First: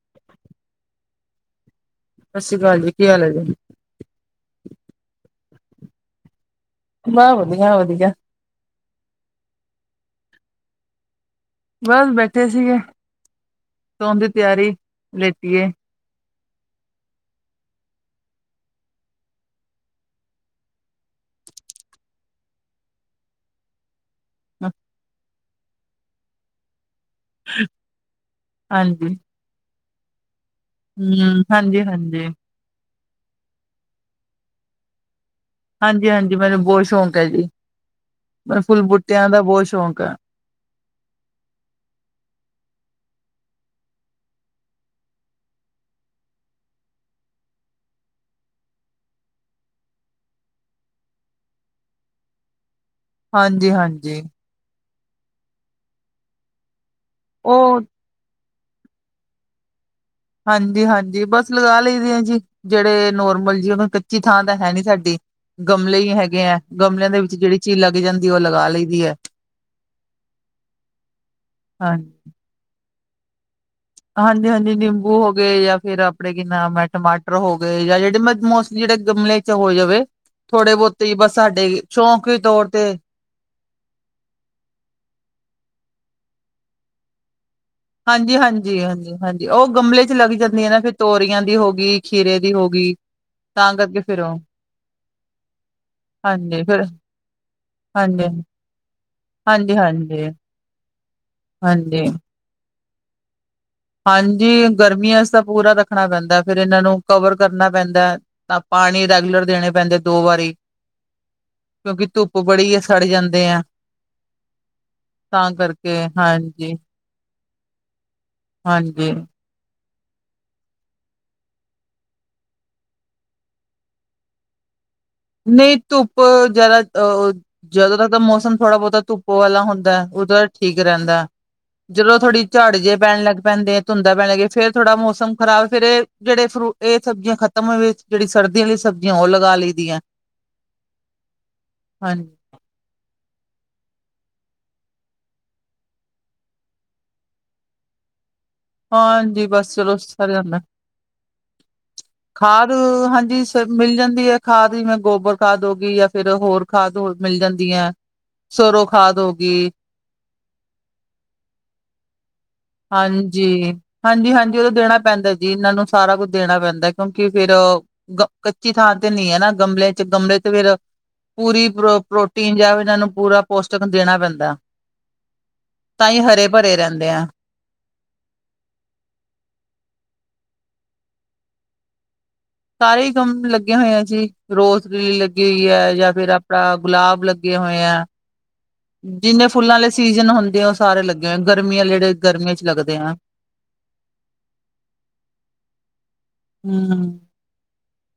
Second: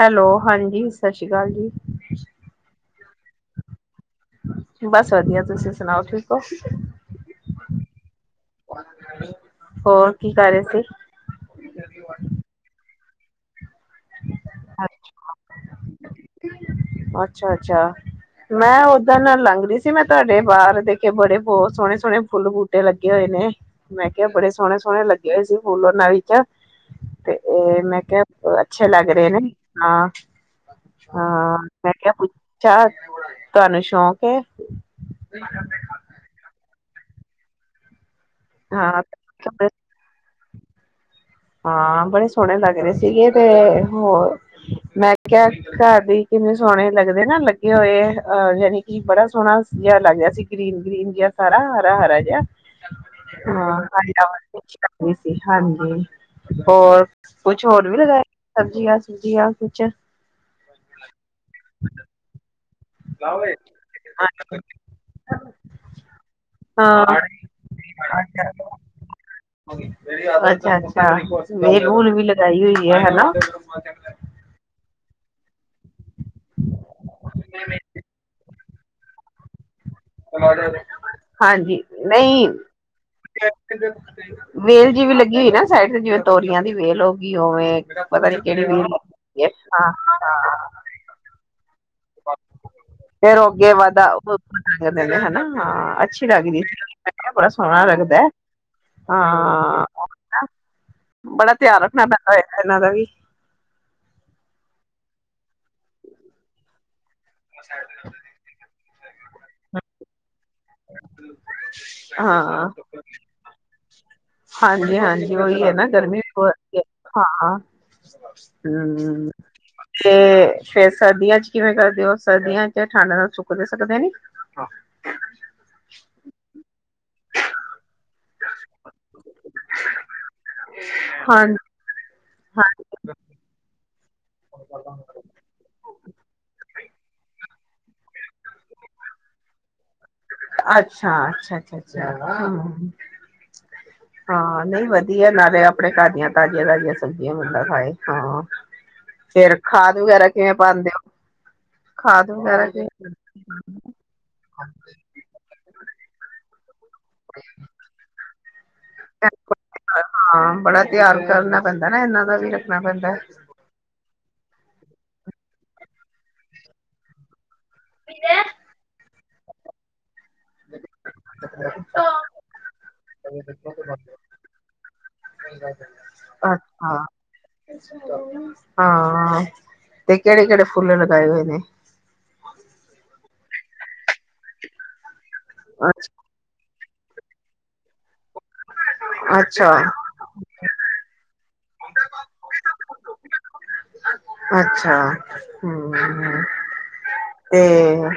Hello, ਹਾਂਜੀ ਸਸਰੀ ਕਾਲ ਜੀ। ਸਾਸਰੀ ਕਾਲ ਜੀ, ਕੀ ਹਾਲ ਹੈ ਜੀ? ਬਸ ਵਧੀਆ ਤੁਸੀਂ ਸੁਣਾਓ ਠੀਕ ਹੋ। ਮੈਂ ਵਧੀਆ-ਵਧੀਆ। ਹੋਰ ਕੀ ਕਰ ਰਹੇ ਸੀ? ਬਸ ਬੈਠੇ ਸੀਗੇ, ਸੌਣ ਦੀ ਤਿਆਰੀ, ਲੇਟੀਏ ਅੱਛਾ-ਅੱਛਾ। ਮੈਂ ਓਦਾਂ ਨਾਲ ਲੰਘ ਰਹੀ ਸੀ, ਮੈਂ ਤੁਹਾਡੇ ਬਾਹਰ ਦੇ ਕੇ ਬੜੇ ਬਹੁਤ ਸੋਹਣੇ-ਸੋਹਣੇ ਫੁੱਲ ਬੂਟੇ ਤੇ ਲੱਗੇ ਹੋਏ ਨੇ। ਮੈਂ ਕਿਹਾ ਬੜੇ ਸੋਹਣੇ-ਸੋਹਣੇ ਲੱਗੇ ਹੋਏ ਸੀ ਫੁੱਲ ਉਹਨਾਂ ਆਲੀ 'ਚ ਤੇ ਇਹ ਮੈਂ ਕਿਹਾ ਅੱਛੇ ਲੱਗ ਹਾਂਜੀ। ਰਹੇ ਨਾ ਹਾਂ, ਹੂੰ ਹਾਂ ਹਾਂਜੀ ਮੈਂ ਕਿਹਾ ਹਾਂਜੀ 'ਚ' ਤੁਹਾਨੂੰ ਸ਼ੌਂਕ ਏ [unintelligible] ਹਾਂਜੀ- ਹਾਂਜੀ ਮੈਨੂੰ ਬਹੁਤ ਸ਼ੌਕ ਹੈ ਜੀ। ਮੈਨੂੰ ਫੁੱਲ ਹਾਂ ਬੂਟਿਆਂ ਦਾ ਬਹੁਤ ਸ਼ੌਕ ਆ। ਹਾਂ ਬੜੇ ਸੋਹਣੇ ਲੱਗ ਰਹੇ ਸੀਗੇ ਤੇ ਹੋਰ, ਮੈਂ ਕਿਹਾ ਘਰ ਦੀ ਕਿੰਨੇ ਸੋਹਣੇ ਲੱਗਦੇ ਨਾ ਲੱਗੇ ਹੋਏ ਅਹ ਯਾਨੀ ਕਿ ਬੜਾ ਸੋਹਣਾ ਜਿਹਾ ਲੱਗ ਗਿਆ ਸੀ ਗ੍ਰੀਨ- ਗ੍ਰੀਨ ਜਿਹਾ ਸਾਰਾ ਹਰਾ- ਹਰਾ ਜਿਹਾ। ਹਾਂਜੀ ਹਾਂ ਆ ਹਾਂਜੀ [unintelligible] [unintelligible] ਹਾਂਜੀ, ਹੋਰ ਕੁਛ ਉਹ ਹੋਰ ਵੀ ਲਗਾਇਆ। ਸਬਜ਼ੀਆਂ, ਸੁਬਜ਼ੀਆਂ ਕੁਛ ਹਾਂਜੀ -ਹਾਂਜੀ, ਬਸ ਲਗਾ ਲਈਦੇ ਆ ਜੀ। ਜਿਹੜੇ ਹਾਂ ਨੋਰਮਲ ਜੀ ਉਹਨਾ ਕੱਚੀ ਥਾਂ ਤੇ ਹੈਨੀ ਸਾਡੀ। ਗਮਲੇ ਹੀ ਹੈਗੇ ਹੈ ਗਮਲਿਆਂ ਦੇ ਵਿੱਚ ਜਿਹੜੀ ਚੀਜ਼ ਲੱਗ ਜਾਂਦੀ ਉਹ ਲਗਾ ਲਈਦੀ ਆ। ਅੱਛਾ -ਅੱਛਾ, ਵੇਲ-ਬੂਲ ਵੀ ਲਗਾਈ ਹੋਈ ਆ ਹਨਾ। ਹਾਂਜੀ ਹਾਂਜੀ ਨਿੰਬੂ ਹੋ ਗਏ ਜਾਂ ਫਿਰ ਆਪਣੇ ਕੀ ਨਾਮ ਐ ਟਮਾਟਰ ਹੋ ਗਏ ਜਾਂ ਜਿਹੜੇ ਮਸ ਜਿਹੜੇ ਗਮਲੇ ਚ ਹੋ ਜਾਵੇ ਥੋੜੇ ਬਹੁਤੇ ਹੀ ਬਸ ਸਾਡੇ ਹਾਂਜੀ ਸ਼ੌਕ ਦੇ ਨਹੀਂ ਤੌਰ ਤੇ [unintelligible] ਵੇਲ ਜਿਵੇ ਲੱਗੀ ਹੋਈ ਨਾ ਸਾਈਡ ਤੇ ਜਿਵੇਂ ਤੋਰੀਆਂ ਦੀ ਵੇਲ ਹੋ ਗਈ ਉਵੇਂ। ਪਤਾ ਹਾਂਜੀ ਨੀ ਕਿਹੜੀ -ਹਾਂਜੀ, ਵੇਲ ਲੱਗੀ ਹਾਂਜੀ- ਹੋਈ ਹਾਂਜੀ ਹੈ ਉਹ ਹਾਂ ਗਮਲੇ ਚ ਲੱਗ ਜਾਂਦੀਆਂ ਨਾ ਫਿਰ ਤੋਰੀਆਂ ਦੀ ਹੋ ਗਈ ਖੀਰੇ ਦੀ ਹੋ ਗਈ। ਫੇਰ ਓ ਅੱਗੇ ਤਾਂ ਕਰਕੇ ਵੱਧਦਾ, ਫਿਰ ਉਹ ਹਨਾ ਹਾਂ ਅੱਛੀ ਲੱਗਦੀ। ਹਾਂਜੀ ਫਿਰ ਏਹ ਬੜਾ ਸੋਹਣਾ ਲੱਗਦਾ। ਹਾਂਜੀ- ਹਾਂ ਹਾਂਜੀ। ਬੜਾ ਧਿਆਨ ਰੱਖਣਾ ਹਾਂਜੀ ਪੈਂਦਾ ਏ, ਇਹਨਾਂ ਦਾ ਵੀ ਹਾਂਜੀ, ਗਰਮੀਆਂ 'ਚ' ਤਾਂ ਪੂਰਾ ਰੱਖਣਾ ਪੈਂਦਾ, ਫਿਰ ਇਹਨਾਂ ਨੂੰ ਕਵਰ ਕਰਨਾ ਪੈਂਦਾ। ਤਾਂ ਪਾਣੀ ਰੈਗੂਲਰ ਦੇਣੇ ਪੈਂਦੇ ਦੋ ਵਾਰੀ ਕਿਉਂਕਿ ਧੁੱਪ ਬੜੀ ਏ। ਸੜ ਜਾਂਦੇ ਆ। ਹਾਂਜੀ-ਹਾਂਜੀ, ਤਾਂ ਉਹੀ ਆ ਨਾ ਕਰਕੇ ਗਰਮੀ ਹਾਂਜੀ। ਵਾਲੀ ਏ, ਹਾਂ-ਹਮ ਹਾਂਜੀ, ਤੇ ਫੇਰ ਸਰਦੀਆਂ 'ਚ'ਕਿਵੇਂ ਕਰਦੇ ਓ ਸਰਦੀਆਂ 'ਚ' ਠੰਡ ਨਾਲ ਸੁੱਕਦੇ- ਸਕਦੇ ਨੀ? ਨਹੀਂ ਧੁੱਪ ਜਿਆਦਾਂ ਅਹ ਜਦੋਂ ਤੱਕ ਤਾਂ ਮੌਸਮ ਥੋੜਾ ਬਹੁਤਾ ਧੁੱਪ ਵਾਲਾ ਹੁੰਦਾ, ਉਹਦਾ ਠੀਕ ਰਹਿੰਦਾ। ਹਾਂ ਜਦੋਂ ਥੋੜੀ ਹਾਂ ਝੜ ਜੇ ਪੈਣ ਲੱਗ ਪੈਂਦੇ ਆ ਧੁੰਦਾ ਪੈਣ ਲੱਗ ਫਿਰ ਥੋੜਾ ਮੌਸਮ ਖਰਾਬ ਫੇਰ ਇਹ ਜਿਹੜੇ ਫਰੂਟ ਇਹ ਸਬਜ਼ੀਆਂ ਖਤਮ ਹੋ, ਜਿਹੜੀ ਸਰਦੀਆਂ ਆਲੀ ਸਬਜ਼ੀਆਂ ਉਹ ਲਗਾ ਲਈ ਦੀਆਂ ਅੱਛਾ-ਅੱਛਾ-ਅੱਛਾ-ਅੱਛਾ, ਹਾਂਜੀ, ਅ-ਅ ਹਾਂ, ਨਹੀਂ ਵਧੀਆ ਨਾਲੇ ਆਪਣੇ ਘਰ ਦੀਆਂ ਤਾਜ਼ੀਆਂ- ਤਾਜ਼ੀਆਂ ਸਬਜ਼ੀਆਂ ਬੰਦਾ ਖਾਏ ਹਾਂ। ਹਾਂਜੀ, ਫੇਰ ਬਸ ਚਲੋ ਖਾਦ ਵਗੈਰਾ ਸਰ ਕਿਵੇਂ ਜਾਂਦਾ। ਪਾਉਂਦੇ ਹੋ ਵਗੈਰਾ ਖਾਦ ਦੇ ਹਾਂਜੀ, ਸਰ ਮਿਲ ਜਾਂਦੀ ਏ ਖਾਦ ਜਿਵੇਂ, ਗੋਬਰ ਖਾਦ ਹੋ ਗੀ ਜਾਂ ਫਿਰ ਹੋਰ ਖਾਦ ਹੋਰ ਮਿਲ ਜਾਂਦੀ ਆ। ਸਰੋਂ ਖਾਦ ਹੋ ਗਈ। ਹਾਂ ਬੜਾ ਧਿਆਨ ਕਰਨਾ ਪੈਂਦਾ ਨਾ ਇਹਨਾਂ ਦਾ ਫਿਰ ਹਾਂਜੀ-ਹਾਂਜੀ-ਹਾਂਜੀ ਉਹਦੋਂ ਦੇਣਾ ਪੈਂਦਾ ਜੀ ਇਹਨਾਂ ਨੂੰ ਸਾਰਾ ਕੁੱਝ ਦੇਣਾ ਪੈਂਦਾ। ਕਿਉਂਕਿ ਫਿਰ ਗਮ ਕੱਚੀ ਥਾਂ ਤੇ ਨੀ ਏ ਨਾ ਗਮਲੇ 'ਚ' ਗਮਲੇ ਤੇ ਫਿਰ ਪੂਰੀ ਪ੍ਰੋ- ਪ੍ਰੋਟੀਨ ਜਾਂ ਇਹਨਾਂ ਨੂੰ ਪੂਰਾ ਪੋਸਟਿਕ ਦੇਣਾ ਪੈਂਦਾ। ਤਾਂਈ ਹਰੇ -ਭਰੇ ਅੱਛਾ ਰਹਿੰਦੇ ਆ। ਹਾਂ, ਤੇ ਕਿਹੜੇ-ਕਿਹੜੇ ਫੁੱਲ ਲਗਾਏ ਹੋਏੇ ਨੇ? ਸਾਰੇ ਈ ਕੰਮ ਲੱਗੇ ਹੋਏ ਜੀ ਰੋਜ਼ਲੀ ਲੱਗੀ ਹੋਈ ਅੱਛਾ ਐ ਜਾਂ ਫਿਰ ਆ ਗੁਲਾਬ ਲੱਗੇ ਹੋਏ ਆ, ਜਿੰਨੇ ਫੁੱਲਾ ਅੱਛਾ ਆਲੇ ਸੀ ਸੀਜ਼ਨ ਹੁੰਦੇ ਆ ਉਹ ਸਾਰੇ ਲੱਗੇ ਹੋਏ ਗਰਮੀਆਂ ਜਿਹੜੇ ਗਰਮੀਆਂ 'ਚ' ਲੱਗਦੇ ਆ। ਅੱਛਾ, ਹੂੰ-ਹੂੰ। ਹੂੰ-ਹੂੰ ਤੇ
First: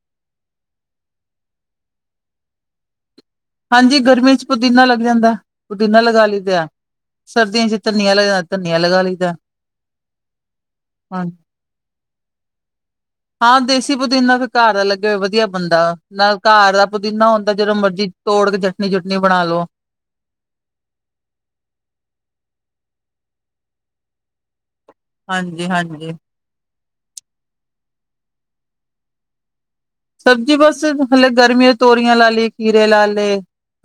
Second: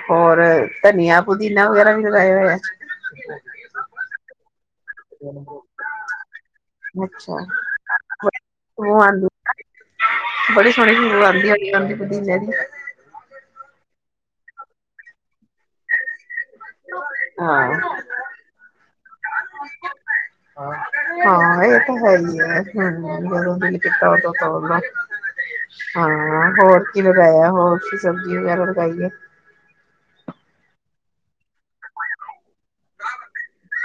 ਹੋਰ ਧਨੀਆ, ਪੁਦੀਨਾ ਵਗੈਰਾ ਵੀ ਲਗਾਇਆ ਹੋਇਆ? ਹਾਂਜੀ, ਗਰਮੀਆਂ 'ਚ' ਪੁਦੀਨਾ ਲੱਗ ਜਾਂਦਾ ਪੁਦੀਨਾ ਲਗਾ ਲਈ ਦਾ। ਅੱਛਾ, ਬੜੀ ਖੁਸ਼ਬੂ ਲਗਾ ਆਉਂਦੀ, ਲਈਦਾ ਬੜੀ ਸੋਹਣੀ ਖੁਸ਼ਬੂ ਹਾਂਜੀ ਆਉਂਦੀ ਹੋਣੀ। [unintelligible] ਪੁਦੀਨੇ ਦੀ ਹਾਂ, ਦੇਸੀ ਪੁੁਦੀਨਾ ਤਾਂ ਘਰ ਦਾ ਲੱਗਿਆ ਹੋਵੇ ਵਧੀਆ ਬਣਦਾ। ਨਾਲ ਘਰ ਦਾ ਪੁਦੀਨਾ ਹੁੰਦਾ ਜਦੋਂ ਹਾਂ। ਮਰਜ਼ੀ ਤੋੜ ਕੇ ਚਟਣੀ-ਚੁਟਣੀ ਬਣਾ ਲੋ। [unintelligible] ਹਾਂ ਇਹ ਤਾਂ ਹੈ ਈ ਐ। ਹੂੰ, ਜਦੋਂ ਦਿਲ ਕੀਤਾ ਉਦੋਂ ਤੋੜ ਲਵੋ। ਹਾਂਜੀ ਹਾਂਜੀ ਹਾਂ ਹੋਰ ਕੀ ਲਗਾਇਆ, ਹੋਰ ਕੀ ਸਬਜ਼ੀ ਵਗੈਰਾ ਲਗਾਈ ਐ? ਸਬਜ਼ੀ ਬਸ ਹਲੇ ਗਰਮੀ ਤੋਰੀਆਂ ਲਾ ਲਏ, ਖੀਰੇ ਲਾ ਲਏ,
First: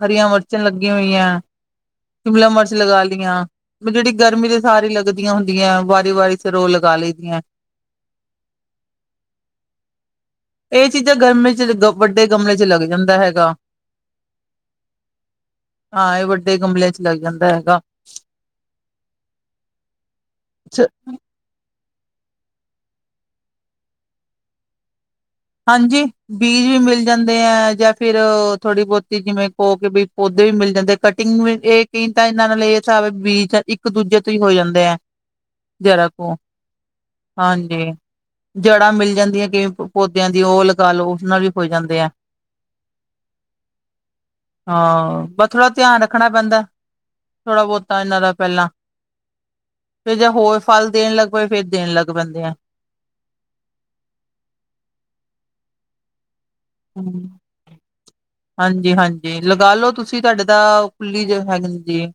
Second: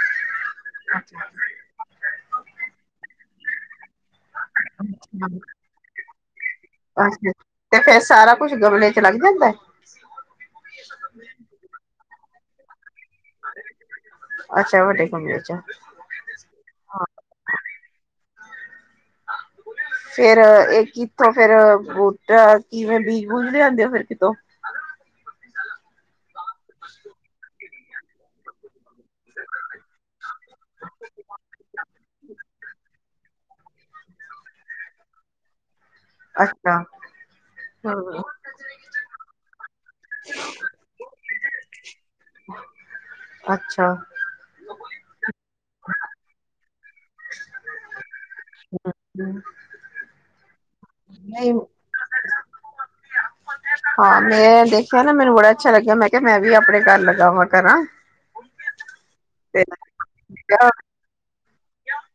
ਹਰੀਆਂ ਮਿਰਚਾਂ ਲੱਗੀਆਂ ਹੋਈਆਂ। ਸ਼ਿਮਲਾ ਮਿਰਚ ਲਗਾ ਲਈਆਂ ਵੀ ਜਿਹੜੀ ਗਰਮੀ ਤੇ ਸਾਰੀ ਲਗਦੀਆਂ ਹੁੰਦੀਆਂ ਵਾਰੀ-ਵਾਰੀ ਫਿਰ ਉਹ ਲਗਾ ਲਈ ਅੱਛਾਜੀ, ਦੀਆਂ ਤੇ ਫੇਰ ਸਾਰਾ ਕੁੱਛ ਗਮਲੇ ਲੱਗ ਜਾਂਦਾ? ਇਹ ਚੀਜ਼ਾਂ ਗਰਮੀ 'ਚ' ਵੱਡੇ ਗਮਲੇ 'ਚ' ਲੱਗ ਜਾਂਦਾ ਹੈਗਾ। ਅੱਛਾ, ਵੱਡੇ ਗਮਲੇ 'ਚ' ਹਾਂ, ਇਹ ਵੱਡੇ ਗਮਲਿਆਂ 'ਚ' ਲੱਗ ਜਾਂਦਾ ਹੈਗਾ। ਫੇਰ ਇਹ ਕਿੱਥੋਂ? ਫਿਰ ਬੂਟਾ ਕਿਵੇਂ ਬੀਜ- ਬੂਜ ਲਿਆਂਦੇ ਆ ਫਿਰ ਕਿਤੋਂ ਹਾਂਜੀ, ਬੀਜ ਵੀ ਮਿਲ ਜਾਂਦੇ ਆ ਜਾਂ ਫਿਰ ਥੋੜ੍ਹੀ ਬਹੁਤ ਜਿਵੇਂ ਕਹੁ ਵੀ ਪੌਦੇ ਵੀ ਮਿਲ ਜਾਂਦੇ ਕਟਿੰਗ ਵੀ ਇਹ ਕਈ ਤਾਂ ਇਹਨਾਂ ਨਾਲ਼ ਇਹ ਤਾਵੇਂ ਬੀਜ਼ ਇੱਕ ਦੂਜੇ ਤੋਂ ਹੀ ਹੋ ਜਾਂਦੇ ਹੈ। ਜ਼ਰਾ ਹਾ ਅੱਛਾ ਹਾਂਜੀ ਹੂੰ ਜੜ੍ਹਾਂ ਮਿਲ ਜਾਂਦੀਆਂ ਕਿਵੇਂ ਪੌਦਿਆਂ ਦੀ ਉਹ ਲਗਾ ਲਓ ਉਹੇਦ ਨਾਲ਼ ਵੀ ਹੋ ਜਾਂਦੇ ਆ। ਅੱਛਾ ਹਾਂ ਬਸ ਥੋੜ੍ਹਾ ਧਿਆਨ ਰੱਖਣਾ ਪੈਂਦਾ। ਥੋੜ੍ਹਾ ਬਹੁਤਾ ਇਹਨਾਂ ਦਾ ਪਹਿਲਾਂ [inaudible] ਤੇ ਜੇ ਹੋਰ ਫ਼ਲ ਦੇਣ ਲੱਗ ਪਏ ਨਹੀਂ ਫ਼ੇਰ ਦੇਣ ਲੱਗ ਪੈਂਦੇ ਆ। ਹਾਂ ਮੈਂ ਦੇਖਿਆਂ ਨਾ ਮੈਂਨੂੰ ਬੜਾ ਅੱਛਾ ਲੱਗਿਆਂ ਮੈਂ ਕਿਹਾ ਮੈਂ ਵੀ ਆਪਣੇ ਘਰ ਲਗਾਵਾਂ ਕਰਾਂ। ਹਾਂਜੀ ਹਾਂਜੀ ਤੇ ਲਗਾ ਲੋ ਤੁਸੀਂ ਤੁਹਾਡੇ ਤਾਂ ਖੁੱਲ੍ਹੀ ਜਗ੍ਹਾ ਹੁੰਦੀ ਐ।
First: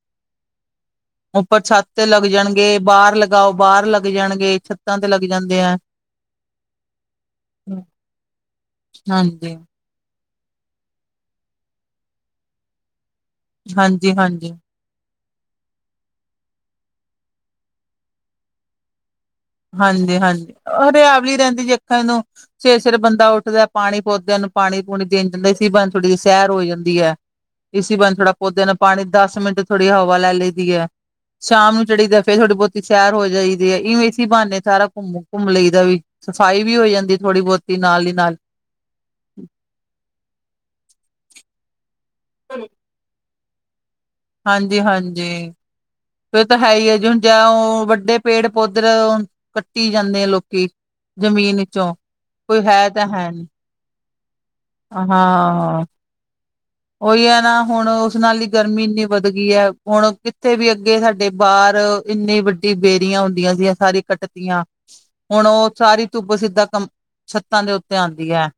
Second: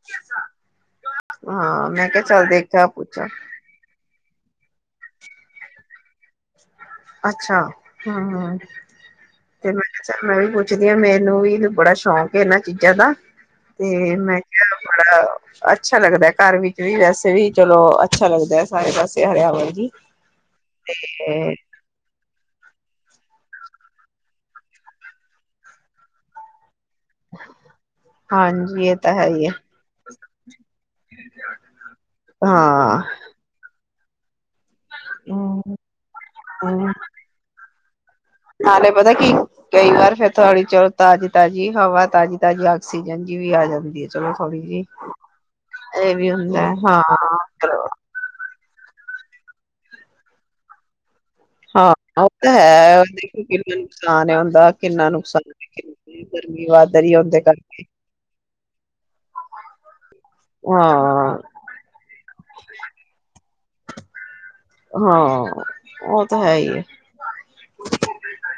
ਉੱਪਰ ਛੱਤ ਹਾਂ ਤੇ ਮੈਂ ਲੱਗ ਕਿਹਾ ਚੱਲ ਜਾਣਗੇ ਦੇਖਿਆ ਬਾਹਰ ਪੁੱਛਾਂ ਲਗਾਓ। ਬਾਹਰ ਲੱਗ ਜਾਣਗੇ ਛੱਤਾਂ ਤੇ ਲੱਗ ਜਾਂਦੇ ਐ। ਅੱਛਾ ਹਾ ਹਾਂਜੀ, ਤੇ ਚਲ ਮੈਂ ਵੀ ਪੁੱਛਦੀ ਆ ਮੈਂਨੂੰ ਵੀ ਬੜਾ ਸ਼ੌਕ ਏ ਇਹਨਾਂ ਚੀਜ਼ਾਂ ਦਾ ਹਾਂਜੀ, ਤੇ ਹਾਂਜੀ, ਮੈਂ ਹਾਂਜੀ, ਕਿਹਾ ਬੜਾ ਅੱਛਾ ਲੱਗਦਾ ਘਰ ਵਿੱਚ ਵੀ ਵੈਸੇ ਵੀ ਚਲੋ ਅੱਛਾ ਲੱਗਦਾ ਐ। ਸਾਰੇ ਪਾਸੇ ਹਰਿਆਵ ਹਾਂਜੀ ਹਾਂਜੀ ਹਰਿਆਵਲੀ ਰਹਿੰਦੀ ਦੇਖਣ ਨੂੰ ਸਵੇਰੇ ਸਵੇਰੇ ਬੰਦਾ ਉੱਠਦਾ ਪਾਣੀ ਪੌਦਿਆਂ ਨੂੰ ਪਾਣੀ ਪੂਣੀ ਦੇਣ ਜਾਂਦਾ। ਇਸੀ ਬਾਨੇ ਥੋੜ੍ਹੀ ਜਹੀ ਸੈਰ ਹੋ ਜਾਂਦੀ ਐ। ਇਸੀ ਬਾਨੇ ਥੋੜ੍ਹਾ ਪੌਦਿਆਂ ਦਾ ਹਾਂਜੀ ਇਹ ਪਾਣੀ ਤਾਂ ਹੈ ਦਸ ਹੀ ਹੈ ਮਿੰਟ ਥੋੜ੍ਹੀ ਹਵਾ ਲੈ ਲਈਦੀ ਐ। ਸ਼ਾਮ ਨੂੰ ਚੜੀ ਦਾ ਫ਼ੇਰ ਥੋੜ੍ਹੀ ਬਹੁਤੀ ਹਾਂ ਸੈਰ ਹੋ ਜਾਈਦੀ ਐ। ਇਵੇਂ ਬਾਨੇ ਸਾਰਾ ਘੁੰਮ ਘੁੰਮ ਲਈ ਦਾ ਹਮ ਵੀ ਸਫ਼ਾਈ ਵੀ ਹੋ ਜਾਂਦੀ ਥੋੜ੍ਹੀ ਬਹੁਤੀ ਨਾਲ਼ ਈ ਨਾਲ਼। ਨਾਲ਼ੇ ਪਤਾ ਕੀ ਕਈ ਵਾਰ ਫ਼ੇਰ ਥੋੜੀ ਚਲੋ ਤਾਜ਼ੀ ਤਾਜ਼ੀ ਹਵਾ ਤਾਜ਼ੀ ਤਾਜ਼ੀ ਆਕਸੀਜਨ ਵੀ ਆ ਜਾਂਦੀ ਏ। ਹਾਂਜੀ ਹਾਂਜੀ ਵੀ ਏ ਤੇ ਹੁੰਦਾ ਹੈ ਈ ਆ ਹਾਂ ਜੀ ਹੁਣ ਜ ਉਹ ਵੱਡੇ ਪੇੜ ਪੌਧਰ ਕੱਟੀ ਜਾਂਦੇ ਆ ਲੋਕੀਂ। ਜ਼ਮੀਨ ਹਾਂ ਚੋਂ ਉਹ ਤਾਂ ਕੋਈ ਹੈ ਤਾਂ ਹੈ ਦੇਖੋ ਨੀ ਕਿੰਨਾ ਨੁਕਸਾਨ ਆ ਹੁੰਦਾ ਕਿੰਨਾ ਨੁਕਸਾਨ ਹਾਂ ਗਰਮੀ ਵੱਧ ਰਹੀ ਹੈ ਉਹੀ ਐ ਉਹਦੇ ਨਾ ਕਰਕੇ ਹੁਣ ਉਸ ਨਾਲ਼ ਹੀ ਗਰਮੀ ਇੰਨੀ ਵੱਧ ਗਈ ਐ। ਹੁਣ ਕਿੱਥੇ ਵੀ ਅੱਗੇ ਸਾਡੇ ਹਾਂ ਬਾਹਰ ਇੰਨੀ ਵੱਡੀ ਬੇਰੀਆਂ ਹੁੰਦੀਆਂ ਸੀ। ਇਹ ਸਾਰੀ ਕੱਟਤੀਆਂ। ਹੁਣ ਹਾਂ ਉਹ ਸਾਰੀ ਉਹ ਧੁੱਪ ਤਾਂ ਹੈ ਸਿੱਧਾ ਹੀ ਹੈ ਕੰਮ ਛੱਤਾਂ ਦੇ ਉੱਤੇ ਆਂਦੀ ਐ।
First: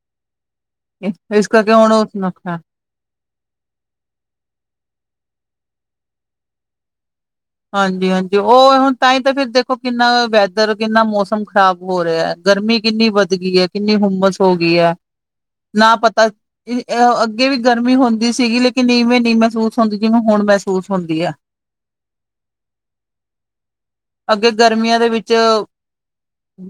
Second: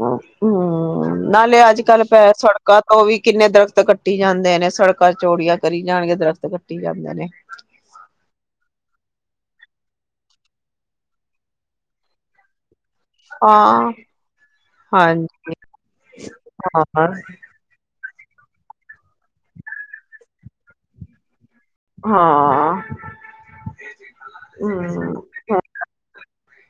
ਹੂੰ ਹੂੰ ਇਸ ਨਾਲ਼ੇ ਕਰਕੇ ਅੱਜ ਹੁਣ ਕੱਲ੍ਹ ਉਸ ਪੈ ਨੁਕਸਾਨ ਸੜਕਾਂ ਉਹ ਵੀ ਕਿੰਨੇ ਦਰਖ਼ਤ ਕੱਟੀ ਜਾਂਦੇ ਨੇ ਸੜਕਾਂ ਚੋੜੀਆਂ ਕਰੀ ਜਾਂਣਗੇ ਦਰਖ਼ਤ ਕੱਟੀ ਜਾਂਦੇ ਨੇ। ਹਾਂਜੀ ਹਾਂਜੀ ਉਹ ਹੁਣ ਤਾਂਹੀ ਤਾਂ ਫ਼ਿਰ ਦੇਖੋਂ ਕਿੰਨਾ ਵੈਦਰ ਕਿੰਨਾ ਮੌਸਮ ਖ਼ਰਾਬ ਹੋ ਰਿਹਾ ਐ। ਗਰਮੀ ਕਿੰਨੀ ਵੱਧ ਗਈ ਏ ਹਾਂ ਕਿੰਨੀ ਹੁੰਮਸ ਹੋ ਗਈ ਐ। ਹਾਂਜੀ ਨਾ ਪਤਾ ਇਹ ਹਾਂ ਉਹ ਅੱਗੇ ਵੀ ਗਰਮੀ ਹੁੰਦੀ ਸੀਗੀ ਲੇਕਿਨ ਇਵੇਂ ਨੀ ਮਹਿਸੂਸ ਹੁੰਦੀ ਜਿਵੇਂ ਹੁਣ ਮਹਿਸੂਸ ਹੁੰਦੀ ਆ। ਹਾਂ ਅੱਗੇ ਗਰਮੀਆਂ ਦੇ ਹਮ ਵਿੱਚ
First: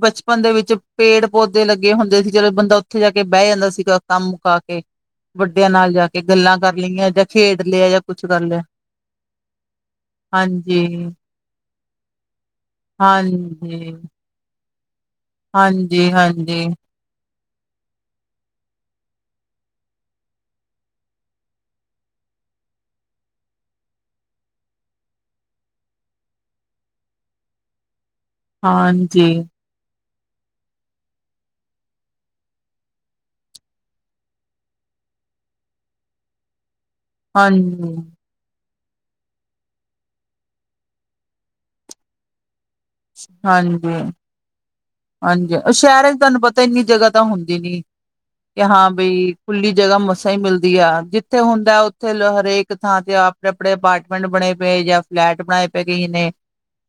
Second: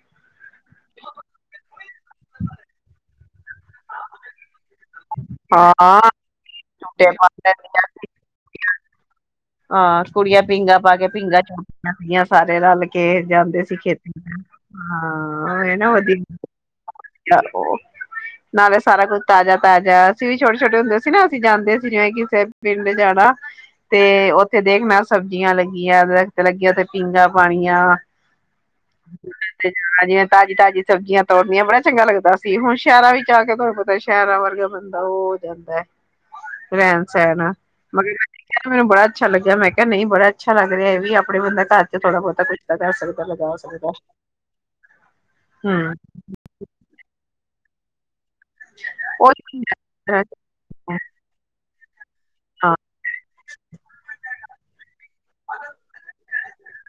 ਬਚਪਨ ਦੇ ਵਿੱਚ ਪੇੜ ਪੌਦੇ ਲੱਗੇ ਹੁੰਦੇ ਸੀ ਚਲ ਬੰਦਾ ਉੱਥੇ ਜਾ ਕੇ ਬਹਿ ਜਾਂਦਾ ਸੀਗ ਕੰਮ ਮੁਕਾ ਕੇ। ਵੱਡਿਆਂ ਨਾਲ਼ ਜਾ ਹਾਂ ਕੇ ਗੱਲਾਂ ਕਰ ਲਈਆਂ ਝੂਟੇ ਜਾਂ ਪਾਉਂਦੇ ਖੇਡ ਲਿਆ ਜਾਂ ਕੁੱਛ ਕਰ ਲਿਆ। ਆ ਕੁੜੀਆਂ ਪੀਂਘਾਂ ਹਾਂਜੀ ਪਾ ਕੇ ਪੀਂਘਾਂ ਝੂਟਦੀਆਂ ਸੀਗੀਆ ਸਾਰੇ ਰਲ ਕੇ ਜਾਂਦੇ ਸੀ। ਹਾਂਜੀ ਖੇਤ ਹਾਂ ਓਵੇਂ ਹਾਂਜੀ ਵਧੀ ਹਾਂਜੀ ਨਾਲ਼ ਓ ਨਾਲ਼ੇ ਸਾਰਾ ਕੁੱਝ ਤਾਜ਼ਾ ਤਾਜ਼ਾ ਅਸੀਂ ਵੀ ਛੋਟੇ ਛੋਟੇ ਹੁੰਦੇ ਸੀ ਨਾ ਅਸੀਂ ਜਾਂਦੇ ਸੀਗੇ ਜਿਵੇਂ ਕਿਸੇ ਪਿੰਡ ਜਾਣਾ ਤੇ ਉੱਥੇ ਦੇਖਣਾ ਸਬਜ਼ੀਆਂ ਲੱਗੀਆਂ ਦਰਖ਼ਤ ਲੱਗੇ ਉਥੇ ਪੀਂਗਾ ਪਾਣੀਆ। ਹਾਂਜੀ। ਤੇ ਜਿਵੇਂ ਤਾਜ਼ੀ ਤਾਜ਼ੀ ਸਬਜ਼ੀਆਂ ਤੋੜਨੀਆਂ ਬੜਾ ਚੰਗਾ ਲੱਗਦਾ ਸੀ ਹੁਣ ਸ਼ਹਿਰਾਂ ਵਿੱਚ ਆ ਕੇ ਤੁਹਾਨੂੰ ਪਤਾ ਸ਼ਹਿਰਾਂ ਵਰਗਾ ਬੰਦਾ ਉਹ ਹੋ ਜਾਂਦਾ ਰਹਿਣ ਸਹਿਣ ਹਾਂਜੀ ਮਗਰ ਮੈਨੂੰ ਬੜਾ ਅੱਛਾ ਲੱਗਿਆ। ਮੈਂ ਕਿਹਾ ਨਹੀਂ ਬੜਾ ਅੱਛਾ ਲੱਗ ਰਿਹਾ ਇਹ ਵੀ ਆਪਣੇ ਵਰਗਾ ਘਰ ਚ ਥੋੜਾ ਬਹੁਤਾ ਕੁਛ ਸ ਗ [unintelligible] ਹੂ ਹਾਂਜੀ ਉਹ ਹਮ ਸ਼ਹਿਰਾਂ ਚ ਤੁਹਾਨੂੰ ਪਤਾ ਇੰਨੀ ਜਗ੍ਹਾ ਤਾਂ ਹੁੰਦੀ ਨੀ। ਕਿ ਹਾਂ ਬਈ ਉਹੀ ਖੁੱਲੀ ਜਗ੍ਹਾ ਹਾਂ ਮਸਾਂ ਹੀ ਮਿਲਦੀ ਆ ਜਿੱਥੇ ਹੁੰਦਾ ਉੱਥੇ ਹਰੇਕ ਹਾਂ ਥਾਂ ਤੇ ਆਪ ਆਪਣੇ -ਆਪਣੇ ਅਪਾਰਟਮੈਂਟ ਬਣੇ ਪਏ ਜਾਂ ਫਲੈਟ ਬਣਾਏ ਪਏ ਕਈਆਂ ਨੇ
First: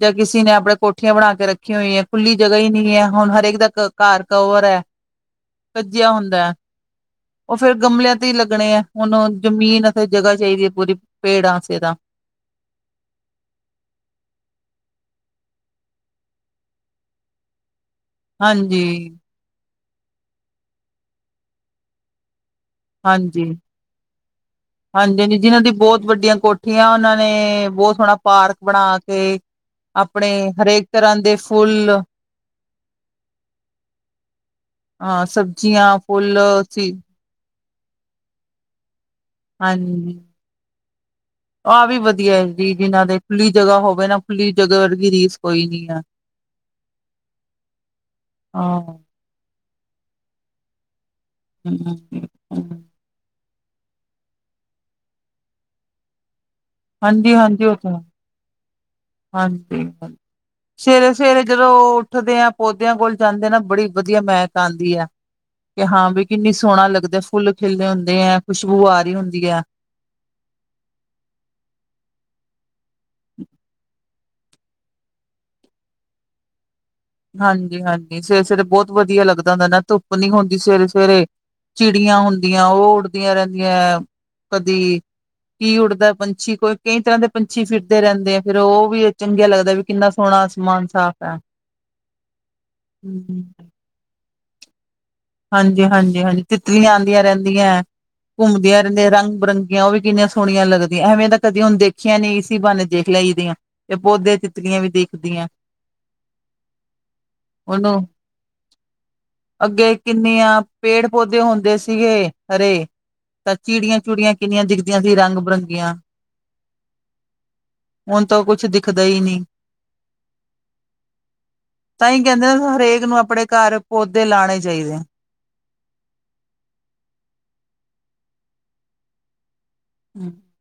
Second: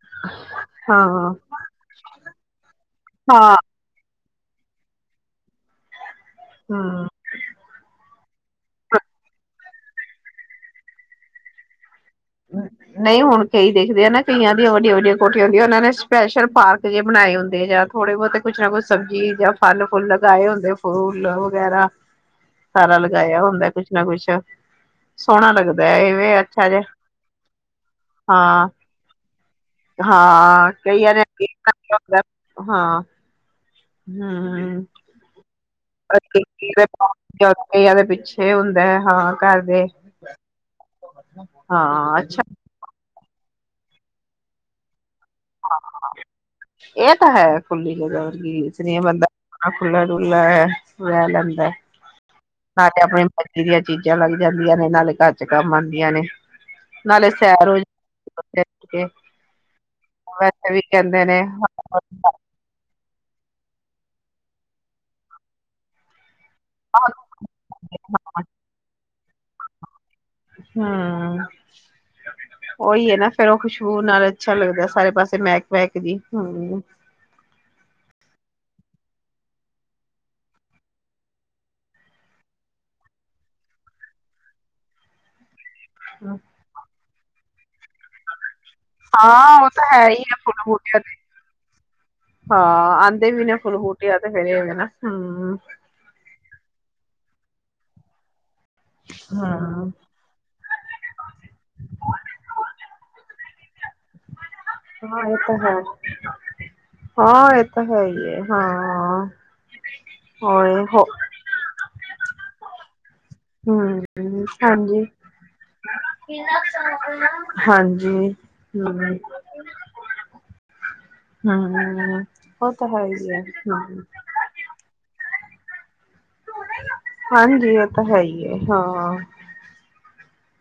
ਜਾਂ ਕਿਸੇ ਨੇ ਆਪਣੇ ਕੋਠੀਆਂ ਬਣਾ ਕੇ ਹਾਂ ਰੱਖੀਆਂ ਹੋਈਆਂ ਖੁੱਲੀ ਜਗ੍ਹਾ ਹੀ ਨੀ। ਹੁਣ ਹਰੇਕ ਦਾ ਘਰ ਕਵਰ ਹੈ ਕੱਜਿਆ ਹੁੰਦਾ ਹੈ। ਹਾਂ। ਉਹ ਫਿਰ ਗਮਲਿਆਂ ਤੇ ਹੀ ਲੱਗਣੇ ਆ, ਉਹਨੂੰ ਜ਼ਮੀਨ ਅਤੇ ਜਗ੍ਹਾ ਚਾਹੀਦੀ ਹੈ ਪੂਰੀ ਪੇੜ ਵਾਸਤੇ ਤਾ। ਹ [inaudible] ਨਹੀਂ ਹੁਣ ਕਈ ਦੇਖਦੇ ਆ ਨਾ ਕਈਆਂ ਦੀਆਂ ਵੱਡੀਆਂ- ਵੱਡੀਆਂ ਕੋਠੀਆਂ ਹੁੰਦੀਆਂ। ਉਹਨਾਂ ਨੇ ਸਪੈਸ਼ਲ ਪਾਰਕ ਜੇ ਬਣਾਏ ਹੁੰਦੇ ਆ ਜਾਂ। ਥੋੜੇ ਬਹੁਤੇ ਕੁਛ ਨਾ ਹਾਂਜੀ ਕੁਛ ਸਬਜ਼ੀ ਜਾਂ ਫਲ, ਫੁੱਲ ਲਗਾਏ ਹੁੰਦੇ ਆ ਫੂਲ ਵਗੈਰਾ। ਸਾਰਾ ਲਗਾਇਆ ਹਾਂਜੀ ਹੁੰਦਾ ਕੁਛ ਨਾ ਕੁਛ ਹਾਂਜੀ ਹਾਂਜੀ ਸੋਹਣਾ ਜਿਨ੍ਹਾਂ ਦੀ ਲੱਗਦਾ ਬਹੁਤ ਵੱਡੀਆਂ ਇਹਵੇਂ ਅੱਛਾ ਜਿਹਾ। ਕੋਠੀਆਂ ਉਹਨਾਂ ਨੇ ਬਹੁਤ ਸੋਹਣਾ ਪਾਰਕ ਬਣਾ ਕੇ। ਆਪਣੇ ਹਾਂ ਹਰੇਕ ਤਰ੍ਹਾਂ ਦੇ ਫੁੱਲ [unintelligible] ਹਾਂ। ਹਾਂ। ਹਾਂ ਸਬਜ਼ੀਆਂ। ਫੁੱਲ ਸੀ [unintelligible] ਦੇ ਪਿੱਛੇ ਹੁੰਦਾ ਹੈ ਹਾਂ ਘਰ ਦੇ। ਹਾਂਜੀ, ਆਹ ਵੀ ਹਾਂ ਵਧੀਆ ਅੱਛਾ ਹੈ ਜੀ, ਜਿਨਾਂ ਦੇ ਖੁੱਲੀ ਜਗ੍ਹਾ ਹੋਵੇ ਨਾ ਖੁੱਲੀ ਜਗ੍ਹਾ ਵਰਗੀ ਰੀਸ ਕੋਈ ਨੀ ਆ। ਇਹ ਤਾਂ ਹੈ, ਖੁੱਲੀ ਜਗ੍ਹਾ ਵਰਗੀ ਰੀਸ ਹਾਂ, ਨੀ ਬੰਦਾ। ਥਾਂ ਖੁੱਲਾ -ਡੁੱਲਾ [unintelligible] ਵ ਲ ਹਮ ਹ [unintelligible] ਨਾਲੇ ਆਪਣੀ ਮਰਜ਼ੀ ਦੀਆਂ ਚੀਜ਼ਾਂ ਲੱਗ ਜਾਂਦੀਆਂ ਨੇ ਨਾਲੇ ਘਰ ਚ ਕੰਮ ਆਉਂਦੀਆਂ ਨੇ। ਨਾਲੇ ਹਾਂਜੀ-ਹਾਂਜੀ ਸੈਰ ਉਹ ਹੋ ਤਾਂ ਜਾਂਦੀ ਸਵੇਰੇ ਉੱਠ ਕੇ। ਹਾਂਜੀ, ਹਾਂ ਸਵੇਰੇ ਨੇ -ਸਵੇਰੇ ਜਦੋਂ ਉੱਠਦੇ ਆ ਪੌਦਿਆਂ ਕੋਲ ਜਾਂਦੇ ਆ ਨਾ ਬੜੀ ਵਧੀਆ ਮਹਿਕ ਆਉਂਦੀ ਹੈ। ਕਿ ਹਾਂ ਬਈ ਕਿੰਨੀ ਸੋਹਣਾ ਲੱਗਦਾ ਹਮ ਫੁੱਲ ਖਿਲੇ ਹੁੰਦੇ ਹੈ ਖੁਸ਼ਬੂ ਆ ਰਹੀ ਹੁੰਦੀ ਹੈ। ਹਮ। ਉਹੀ ਹੈ ਨਾ ਫੇਰ ਉਹ ਖੁਸ਼ਬੂ ਨਾਲ ਅੱਛਾ ਲੱਗਦਾ। ਸਾਰੇ ਪਾਸੇ ਮਹਿਕ- ਵਹਿਕ ਜੀ ਹਮ। ਹਾਂਜੀ -ਹਾਂਜੀ ਸਵੇਰੇ -ਸਵੇਰੇ ਬਹੁਤ ਵਧੀਆ ਲੱਗਦਾ ਹੁੰਦਾ ਨਾ ਧੁੱਪ ਨੀ ਹੁੰਦੀ ਸਵੇਰੇ -ਸਵੇਰੇ। ਚਿੜੀਆਂ ਹੁੰਦੀਆਂ ਉਹ ਉੱਡਦੀਆਂ ਰਹਿੰਦੀਆਂ ਕਦੀ ਕੀ ਉਡ ਦਾ ਪੰਛੀ, ਕਈ ਤਰ੍ਹਾਂ ਦੇ ਪੰਛੀ ਫਿਰਦੇ ਰਹਿੰਦੇ ਆ ਫਿਰ ਉਹ ਵੀ ਚੰਗਿਆ ਹਾਂ ਉਹ ਲੱਗਦਾ ਵੀ ਤਾਂ ਹੈ ਕਿੰਨਾ ਹੀ ਆ ਸੋਹਣਾ ਫੁੱਲ ਅਸਮਾਨ ਬੂਟਿਆਂ ਤੇ ਸਾਫ਼ ਹੈ। ਹਾਂ ਆਂਦੇ ਵੀ ਨਾ ਫੁੱਲ- ਬੂਟਿਆ ਤੇ ਫਿਰੇ ਨਾ। ਹਮ ਹਾਂਜੀ -ਹਾਂਜੀ -ਹਾਂਜੀ ਤਿੱਤਲੀਆਂ ਆਉਂਦੀਆਂ ਰਹਿੰਦੀਆਂ ਹੈ ਘੁੰਮਦੀਆਂ ਰਹਿੰਦੀਆਂ ਰੰਗ- ਬਿਰੰਗੀਆਂ ਹਮ ਉਹ ਵੀ ਕਿੰਨੀਆਂ ਸੋਹਣੀਆਂ ਲੱਗਦੀਆਂ ਐਵੇਂ ਤਾਂ ਕਦੀ ਹੁਣ ਦੇਖੀਆਂ ਨੀ ਸੀ ਇਸ ਬਹਾਨੇ ਦੇਖ ਲਈ ਦੀਆਂ ਤੇ ਪੌਦੇ ਚ ਹਾਂ ਇਹ ਤਾਂ ਹੈ। ਹਾਂ ਇਹ ਤਾਂ ਉਹਨੂੰ ਹੈ ਹੀ ਹੈ ਹਾਂ। ਅੱਗੇ ਕਿੰਨੀਆਂ ਹੋਰ ਹੋ ਪੇੜ ਪੌਦੇ ਹੁੰਦੇ ਸੀਗੇ ਹਰੇ। ਤਾਂ ਚਿੜੀਆਂ ਹਮ -ਚੁੜੀਆਂ ਕਿੰਨੀਆਂ ਦਿਖਦੀਆਂ ਹਾਂਜੀ ਸੀ ਰੰਗ- ਬਿਰੰਗੀਆਂ। ਹੁਣ ਹਾਂਜੀ ਤਾਂ ਕੁਛ ਦਿਖਦਾ ਹਮ। ਹੀ ਨਹੀਂ ਤਾਂ ਹਮ ਉਹ ਤਾਂ ਹੈ ਹੀ ਆ। ਬੂਟੇ ਲਾਣੇ ਚਾਹੀਦੇ ਨੇ। ਹਾਂਜੀ ਇਹ ਤਾਂ ਹੈ ਹੀ ਹੈ ਹਾਂ ਹਮ [inaudible]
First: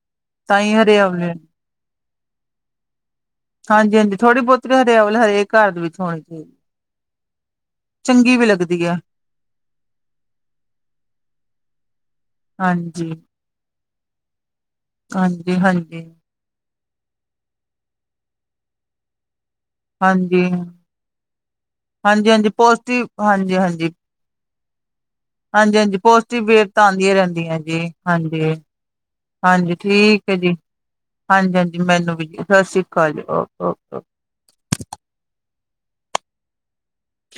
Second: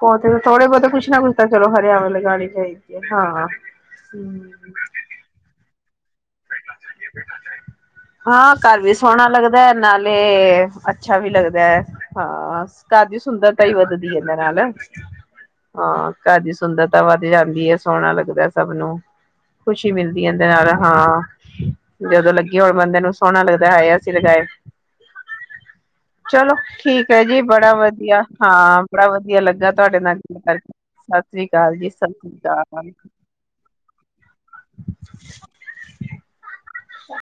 ਪੌਦੇ ਥੋੜੇ -ਬਹੁਤੇ ਕੁੱਛ ਨਾ ਕੁੱਛ ਤਾਂ ਚਲੋ ਹਰਿਆਵਾਲ ਲਗਾਉਣੀ ਚਾਹੀਦੀ ਹੈ ਹਾਂ। ਹਾਂਜੀ -ਹਾਂਜੀ ਥੋੜੀ ਹਮ ਬਹੁਤੀ ਹਰਿਆਵਲ ਹਰੇਕ ਘਰ ਦੇ ਵਿੱਚ ਹੋਣੀ ਚਾਹੀਦੀ ਬੈਠ ਚਾ ਬੈਠਾ ਚਾਹੀ [unintelligible] ਚੰਗੀ ਹਾਂ ਘਰ ਲੱਗਦੀ ਵੀ ਹੈ ਸੋਹਣਾ ਲੱਗਦਾ ਹੈ, ਨਾਲੇ ਅੱਛਾ ਵੀ ਲੱਗਦਾ ਐ। ਹਾਂ ਘਰ ਹਾਂਜੀ। ਦੀ ਸੁੰਦਰਤਾ ਈ ਵਧਦੀ ਐ ਇਹਨਾ ਨਾਲ। ਹਾਂਜੀ -ਹਾਂਜੀ। ਹਾਂ ਘਰ ਦੀ ਸੁੰਦਰਤਾ ਵੱਧ ਜਾਂਦੀ ਹੈ, ਸੋਹਣਾ ਲੱਗਦਾ ਸਭ ਨੂੰ। ਖੁਸ਼ੀ ਮਿਲਦੀ ਇਹਦੇ ਹਾਂਜੀ, ਨਾਲ ਹਾਂ ਜਦੋਂ ਹਾਂਜੀ-ਹਾਂਜੀ ਲੱਗੇ ਬੰਦੇ ਪੋਜ਼ਟਿਵ ਨੂੰ ਸੋਹਣਾ ਹਾਂਜੀ-ਹਾਂਜੀ। ਹੈ [unintelligible] ਹਾਂਜੀ-ਹਾਂਜੀ ਪੋਜ਼ਟਿਵ ਚਲੋ ਵੇਵ ਤਾਂ ਠੀਕ ਆਉਂਦੀਆਂ ਹੈ ਜੀ ਰਹਿੰਦੀਆਂ ਬੜਾ ਵਧੀਆ ਹਾਂਜੀ। ਹਾਂ ਬੜਾ ਵਧੀਆ ਲੱਗਾ ਤੁਹਾਡੇ ਨਾਲ ਹਾਂ [unintelligible] ਹਾਂਜੀ -ਹਾਂਜੀ, ਮੈਨੂੰ ਵੀ ਜੀ ਸਤਿ ਸ੍ਰੀ ਅਕਾਲ ਜੀ ਓ-ਓ ਓਕੇ [unintelligible]